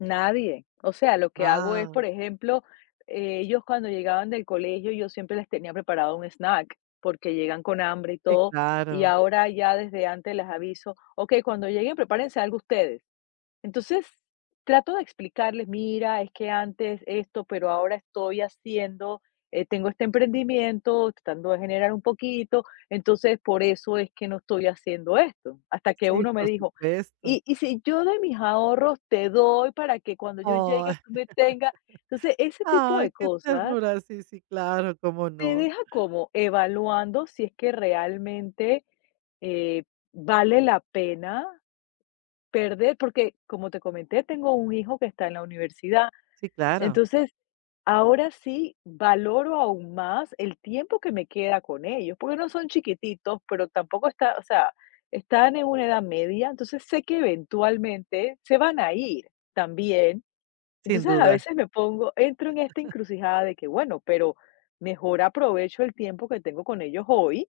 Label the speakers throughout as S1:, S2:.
S1: Nadie. O sea, lo que hago es, por
S2: Guau.
S1: ejemplo, ellos cuando llegaban del colegio yo siempre les tenía preparado un snack porque llegan con hambre y
S2: Sí,
S1: todo, y
S2: claro.
S1: ahora ya desde antes les aviso: "Okey, cuando lleguen prepárense algo ustedes". Entonces, trato de explicarles, mira, es que antes esto, pero ahora estoy haciendo, eh, tengo este emprendimiento tratando de generar un poquito, entonces por eso es que no estoy haciendo esto. Hasta que
S2: Sí,
S1: uno me
S2: por
S1: dijo:
S2: supuesto.
S1: "¿Y y si yo de mis ahorros te doy para que cuando yo
S2: ¡Ay!
S1: llegue tú me tengas?". Entonces, ese tipo de
S2: Ay, qué
S1: cosas.
S2: ternura. Sí, sí, claro, cómo
S1: Te
S2: no.
S1: deja como evaluando si es que realmente, eh, vale la pena perder, porque, como te comenté, tengo un hijo que está en la universidad.
S2: Sí, claro.
S1: Entonces, ahora sí valoro aún más el tiempo que me queda con ellos, porque no son chiquititos, pero tampoco ta o sea, están en una edad media, entonces sé que eventualmente se van a ir también.
S2: Sin
S1: Entonces, a
S2: duda.
S1: veces me pongo entro en esta encrucijada de que: "Bueno, pero mejor aprovecho el tiempo que tengo con ellos hoy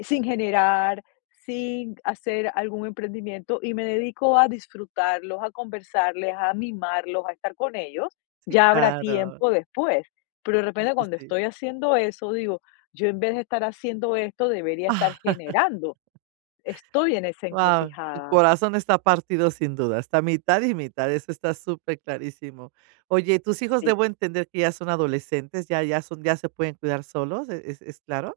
S1: sin generar, sin hacer algún emprendimiento y me dedico a disfrutarlos, a conversarles, a mimarlos, a estar con ellos.
S2: Sí,
S1: Ya habrá
S2: claro.
S1: tiempo después". Pero, de
S2: Sí,
S1: repente,
S2: sí,
S1: cuando
S2: sí.
S1: estoy haciendo eso digo: "Yo, en vez de estar haciendo esto, debería estar generando". Estoy en esa
S2: Guau, tu
S1: encrucijada.
S2: corazón está partido sin duda, está mitad y mitad, eso está super clarísimo. Oye, ¿tus hijos
S1: Sí.
S2: debo entender que ya son adolescentes, ya ya son ya se pueden cuidar solos, es es es claro?